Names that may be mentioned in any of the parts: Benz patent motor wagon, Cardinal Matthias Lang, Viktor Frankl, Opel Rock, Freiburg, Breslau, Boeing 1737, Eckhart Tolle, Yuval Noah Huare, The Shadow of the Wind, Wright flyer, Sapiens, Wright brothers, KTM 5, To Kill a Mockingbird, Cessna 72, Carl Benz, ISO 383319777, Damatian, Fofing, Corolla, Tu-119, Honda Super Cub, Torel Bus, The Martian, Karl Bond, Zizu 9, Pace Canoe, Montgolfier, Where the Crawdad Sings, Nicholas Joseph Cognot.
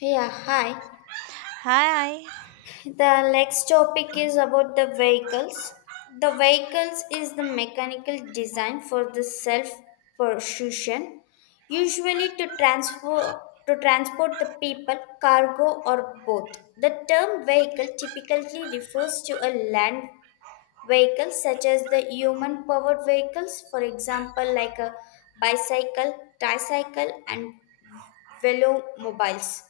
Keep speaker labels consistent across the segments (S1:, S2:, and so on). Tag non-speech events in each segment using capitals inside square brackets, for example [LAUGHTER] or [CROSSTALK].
S1: Yeah, hi.
S2: Hi.
S1: The next topic is about the vehicles. The vehicles is the mechanical design for the self persuasion, usually to transport the people, cargo or both. The term vehicle typically refers to a land vehicle such as the human powered vehicles, for example, like a bicycle, tricycle and velomobiles,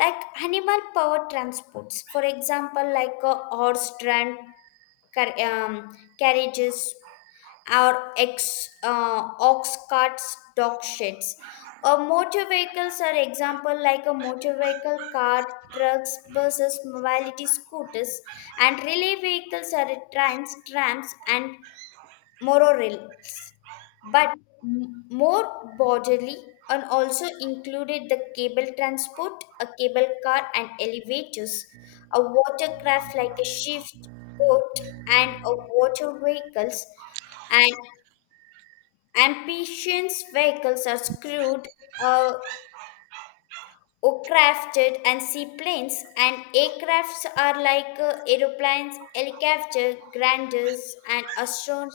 S1: like animal power transports, for example, like a horse drawn carriages, or ox carts, dog sheds, or motor vehicles are example like a motor vehicle car, trucks, buses, mobility scooters, and relay vehicles are trains, trams and morals, but more broadly, and also included the cable transport, a cable car and elevators, a watercraft like a shift boat, and a water vehicles, and amphibians vehicles are screwed. Uh, or crafted and seaplanes and aircrafts are like aeroplanes, helicopter, granders, and astron-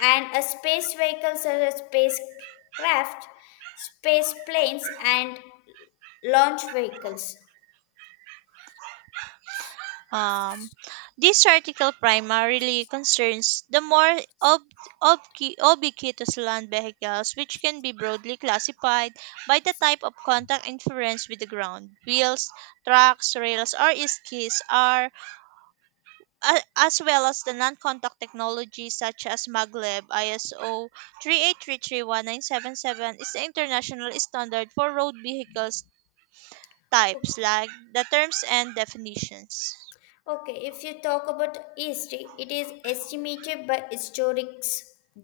S1: and a space vehicles are a spacecraft, space planes, and launch vehicles.
S2: Um, this article primarily concerns the more ubiquitous land vehicles, which can be broadly classified by the type of contact interference with the ground. Wheels, trucks, rails, or skis are, as well as the non-contact technology such as maglev. ISO 383319777 is the international standard for road vehicles types,
S1: Okay,
S2: like the terms and definitions.
S1: okay, if you talk about history, it is estimated by historians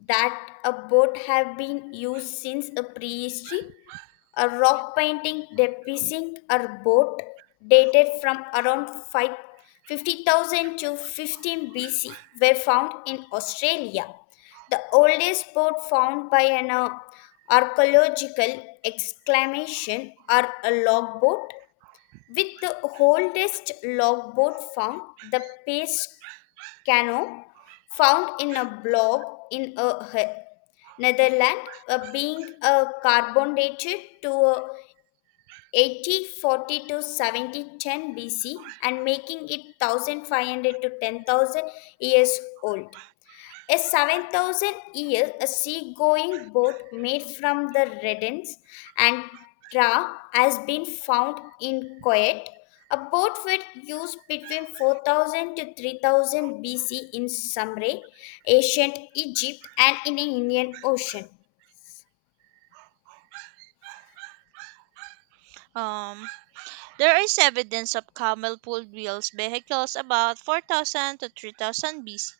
S1: that a boat have been used since a prehistory. A rock painting depicting a boat dated from around five fifty thousand to 15 BC were found in Australia. The oldest boat found by an archaeological exclamation are a logboat, with the oldest logboat found, the Pace Canoe, found in a block in a Netherlands, being carbon dated to 80 40 to 70 10 BC, and making it 1500 to 10,000 years old. A 7,000 year a seagoing boat made from the Redens and Tra has been found in Kuwait. A boat was used between 4000 to 3000 BC in Sumre, ancient Egypt, and in the Indian Ocean.
S2: Um, There is evidence of camel pulled wheels vehicles about 4000 to 3000 BC.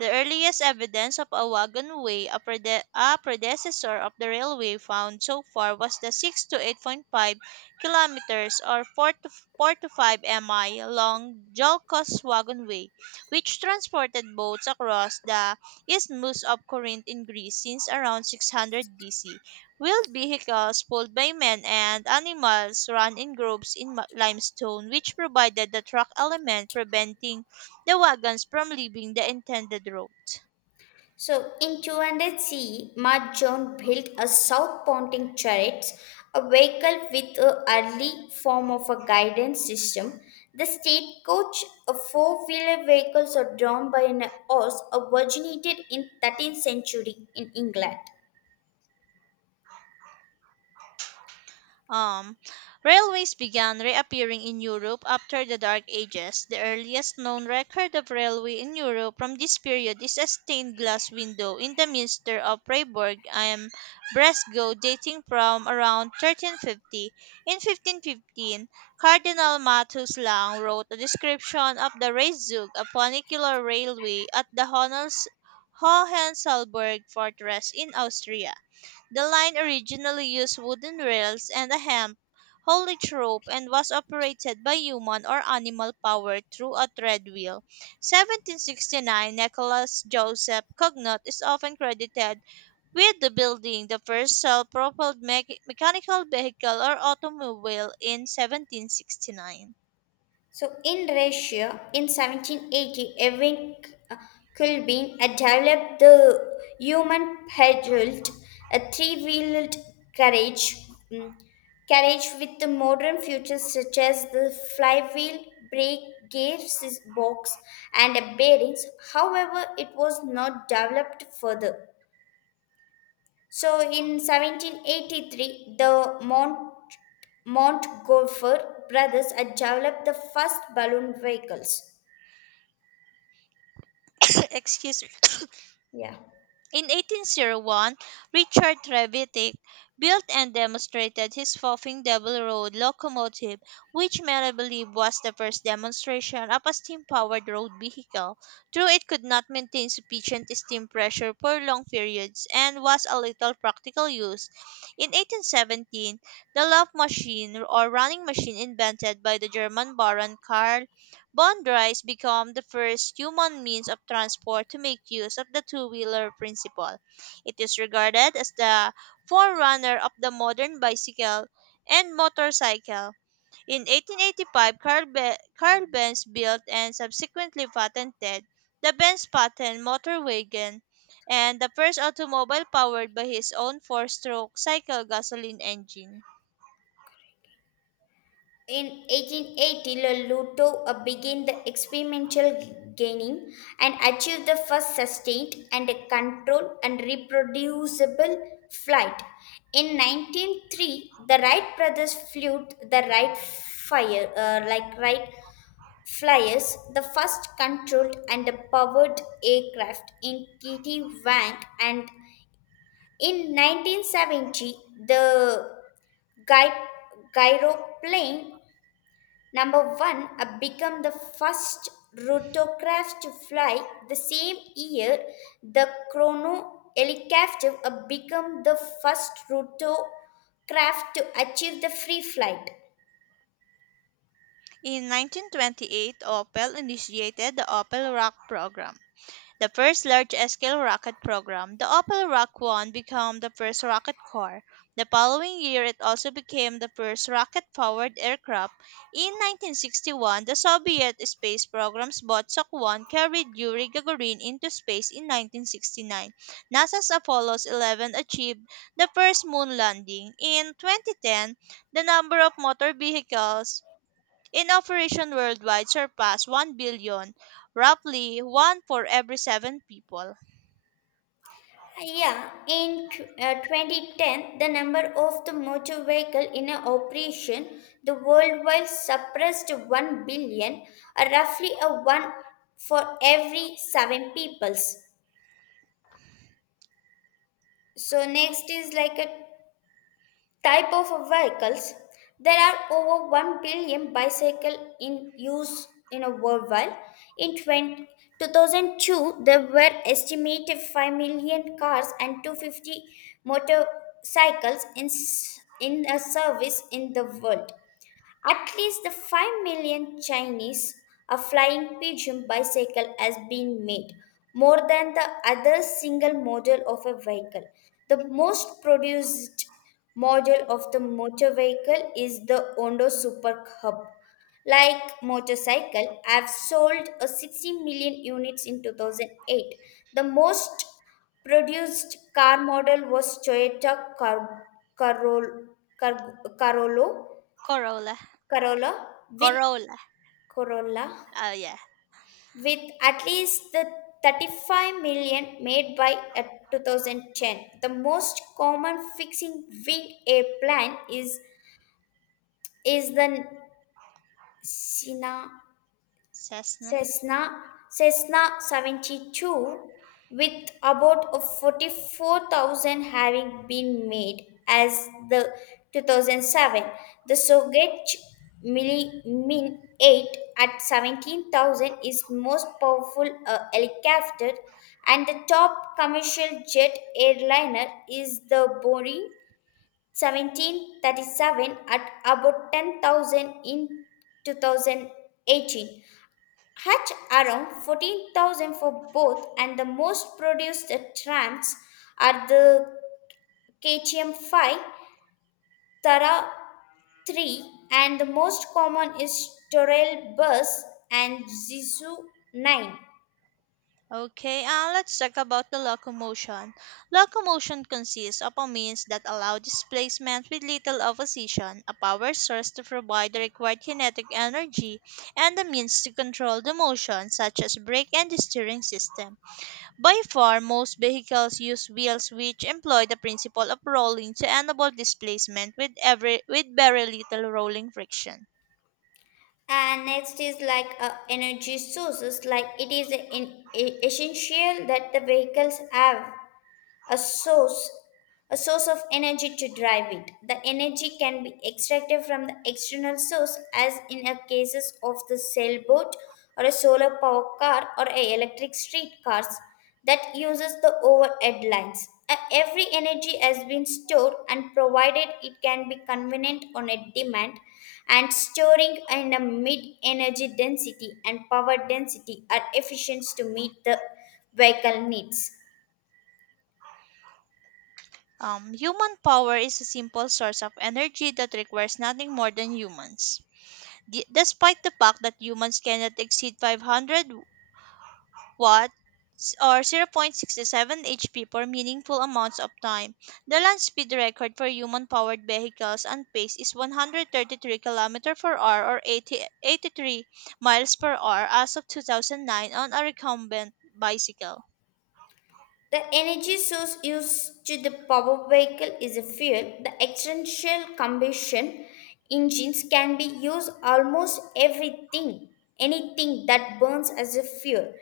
S2: The earliest evidence of a wagonway, a predecessor of the railway found so far was the 6 to 8.5 kilometers or 4 to 5 mi long Jolkos wagonway, which transported boats across the isthmus of Corinth in Greece since around 600 BC. Wheeled vehicles pulled by men and animals ran in groups in limestone, which provided the track element, preventing the wagons from leaving the intended route.
S1: So in 200 CE, John built a south-pointing chariot, a vehicle with an early form of a guidance system. The stagecoach, a four-wheeler vehicle so drawn by an horse, originated in 13th century in England.
S2: Um, Railways began reappearing in Europe after the Dark Ages. The earliest known record of railway in Europe from this period is a stained glass window in the minster of Freiburg and Breslau dating from around 1350. In 1515, Cardinal Matthias Lang wrote a description of the Reichszug, a funicular railway at the Hohensalberg fortress in Austria. The line originally used wooden rails and a hemp haulage rope and was operated by human or animal power through a thread wheel. 1769, Nicholas Joseph Cognot is often credited with the building the first self-propelled mechanical vehicle or automobile in 1769.
S1: So in Russia, in 1780, Erwin Kulbin had developed the human pedaled, a three-wheeled carriage, mm, carriage with the modern features such as the flywheel, brake, gear box, and a bearings. However, it was not developed further. So in 1783, the Montgolfier brothers had developed the first balloon vehicles.
S2: [COUGHS] Excuse me.
S1: Yeah.
S2: In 1801, Richard Trevithick built and demonstrated his Fofing double road locomotive, which many believe was the first demonstration of a steam powered road vehicle. Though it could not maintain sufficient steam pressure for long periods and was of little practical use, in 1817 the Loff machine or running machine invented by the German Baron Karl Bond drives become the first human means of transport to make use of the two wheeler principle. It is regarded as the forerunner of the modern bicycle and motorcycle. In 1885, Carl Benz built and subsequently patented the Benz patent motor wagon and the first automobile powered by his own four stroke cycle gasoline engine.
S1: In 1880, Lotto began the experimental gaining and achieved the first sustained and a controlled and reproducible flight. In 1903, the Wright brothers flew the Wright fire, like Wright flyers, the first controlled and powered aircraft in Kitty Wank. And in 1970, the gy- gyroplane Number one, I became the first rotorcraft to fly. The same year, the chrono helicopter became the first rotorcraft to achieve the free flight.
S2: In 1928, Opel initiated the Opel Rock program, the first large-scale rocket program. The Opal Rock 1 became the first rocket car. The following year, it also became the first rocket-powered aircraft. In 1961, the Soviet space programs Vostok 1 carried Yuri Gagarin into space. In 1969, NASA's Apollo 11 achieved the first moon landing. In 2010, the number of motor vehicles in operation worldwide surpass 1 billion, roughly one for every seven people.
S1: Yeah, in 2010, the number of the motor vehicle in a operation the worldwide suppressed 1 billion, roughly a one for every seven peoples. So next is like a type of vehicles. There are over 1 billion bicycle in use in a worldwide in 2002, there were estimated 5 million cars and 250 motorcycles in a service in the world. At least the 5 million Chinese a flying pigeon bicycle has been made, more than the other single model of a vehicle. The most produced model of the motor vehicle is the Honda Super cub, like motorcycle, have sold a 60 million units in 2008. The most produced car model was Toyota Car- Carol- Car- Carolo
S2: Corolla.
S1: Corolla, with
S2: Corolla.
S1: Corolla
S2: Oh, yeah.
S1: at least the 35 million made by 2010. The most common fixing wing airplane is the Sina
S2: Cessna.
S1: Cessna, Cessna 72, with about 44,000 having been made as the 2007. The Sogech Mili Min 8 at 17,000 is most powerful helicopter, and the top commercial jet airliner is the Boeing 1737 at about 10,000 in 2018. Hatch around 14,000 for both, and the most produced trams are the KTM 5, Tara 3, and the most common is Torel Bus and Zizu 9.
S2: Okay, let's talk about the locomotion. Locomotion consists of a means that allow displacement with little opposition, a power source to provide the required kinetic energy, and the means to control the motion, such as brake and the steering system. By far, most vehicles use wheels which employ the principle of rolling to enable displacement with every with very little rolling friction.
S1: And next is like energy sources, like it is in essential that the vehicles have a source a source of energy to drive it. The energy can be extracted from the external source as in a cases of the sailboat or a solar power car or a electric streetcars that uses the overhead lines. Every energy has been stored and provided, it can be convenient on a demand, and storing in a mid energy density and power density are efficient to meet the vehicle needs.
S2: Human power is a simple source of energy that requires nothing more than humans. Despite the fact that humans cannot exceed 500 watts or 0.67 HP for meaningful amounts of time. The land speed record for human-powered vehicles on pace is 133 km per hour or 83 miles per hour as of 2009 on a recumbent bicycle.
S1: The energy source used to the power vehicle is a fuel. The external combustion engines can be used almost everything, anything that burns as a fuel.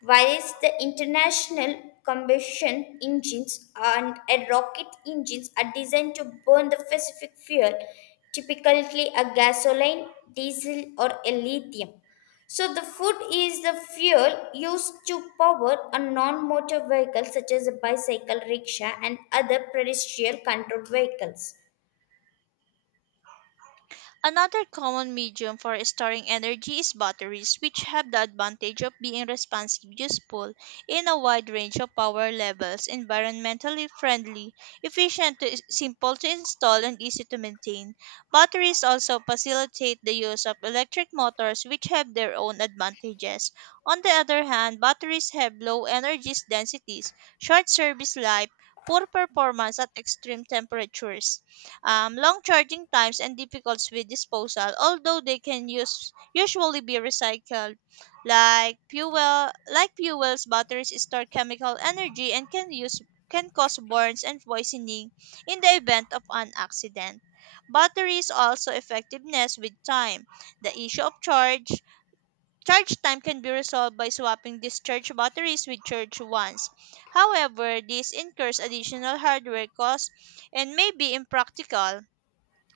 S1: Whereas the international combustion engines and a rocket engines are designed to burn the specific fuel, typically a gasoline, diesel, or a lithium. So the food is the fuel used to power a non-motor vehicle such as a bicycle, rickshaw and other pedestrian controlled vehicles.
S2: Another common medium for storing energy is batteries, which have the advantage of being responsive, useful in a wide range of power levels, environmentally friendly, efficient, simple to install, and easy to maintain. Batteries also facilitate the use of electric motors, which have their own advantages. On the other hand, batteries have low energy densities, short service life, poor performance at extreme temperatures, long charging times, and difficulties with disposal, although they usually be recycled. Like fuel, like fuels, batteries store chemical energy and can cause burns and poisoning in the event of an accident. Batteries also effectiveness with time. The issue of charge time can be resolved by swapping discharged batteries with charged ones. However, this incurs additional hardware costs and may be impractical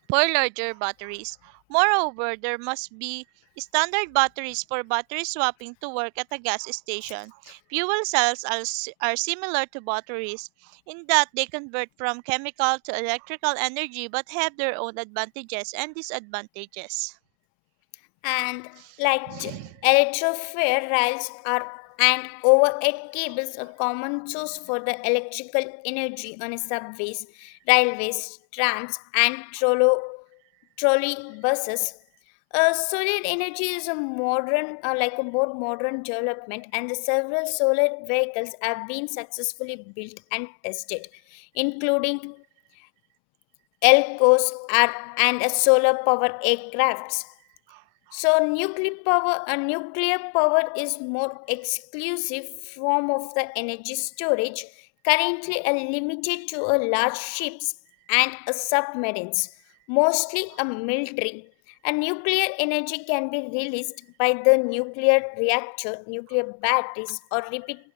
S2: for larger batteries. Moreover, there must be standard batteries for battery swapping to work at a gas station. Fuel cells are similar to batteries in that they convert from chemical to electrical energy but have their own advantages and disadvantages.
S1: And like electrofair rails are, and overhead cables are common source for the electrical energy on a subways, railways, trams and trolley buses. Solar energy is a modern, like a more modern development, and the several solar vehicles have been successfully built and tested, including Elcos and a solar power aircrafts. So nuclear power, a nuclear power is more exclusive form of the energy storage, currently limited to a large ships and a submarines, mostly a military. A nuclear energy can be released by the nuclear reactor, nuclear batteries, or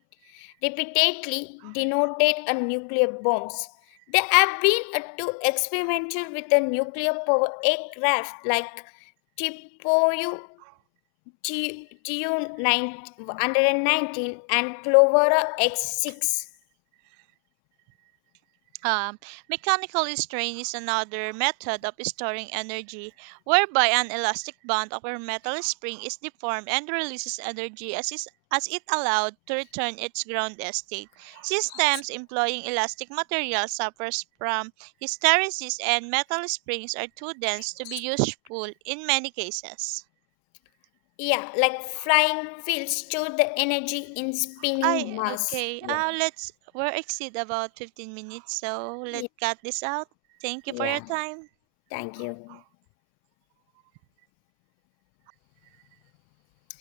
S1: repeatedly denoted a nuclear bombs. They have been to experimental with the nuclear power aircraft like Tipoyu t Tu-119 and Clovera X6.
S2: Um, Mechanical strain is another method of storing energy whereby an elastic band of a metal spring is deformed and releases energy as it allowed to return its ground state. Systems employing elastic material suffers from hysteresis and metal springs are too dense to be useful in many cases.
S1: Yeah, like flying fields store the energy in spinning
S2: I
S1: mass.
S2: okay.
S1: Yeah,
S2: Let's we're exceed about 15 minutes, so let's
S1: yeah,
S2: cut this out. Thank you for your
S1: yeah.
S2: time.
S1: Thank you.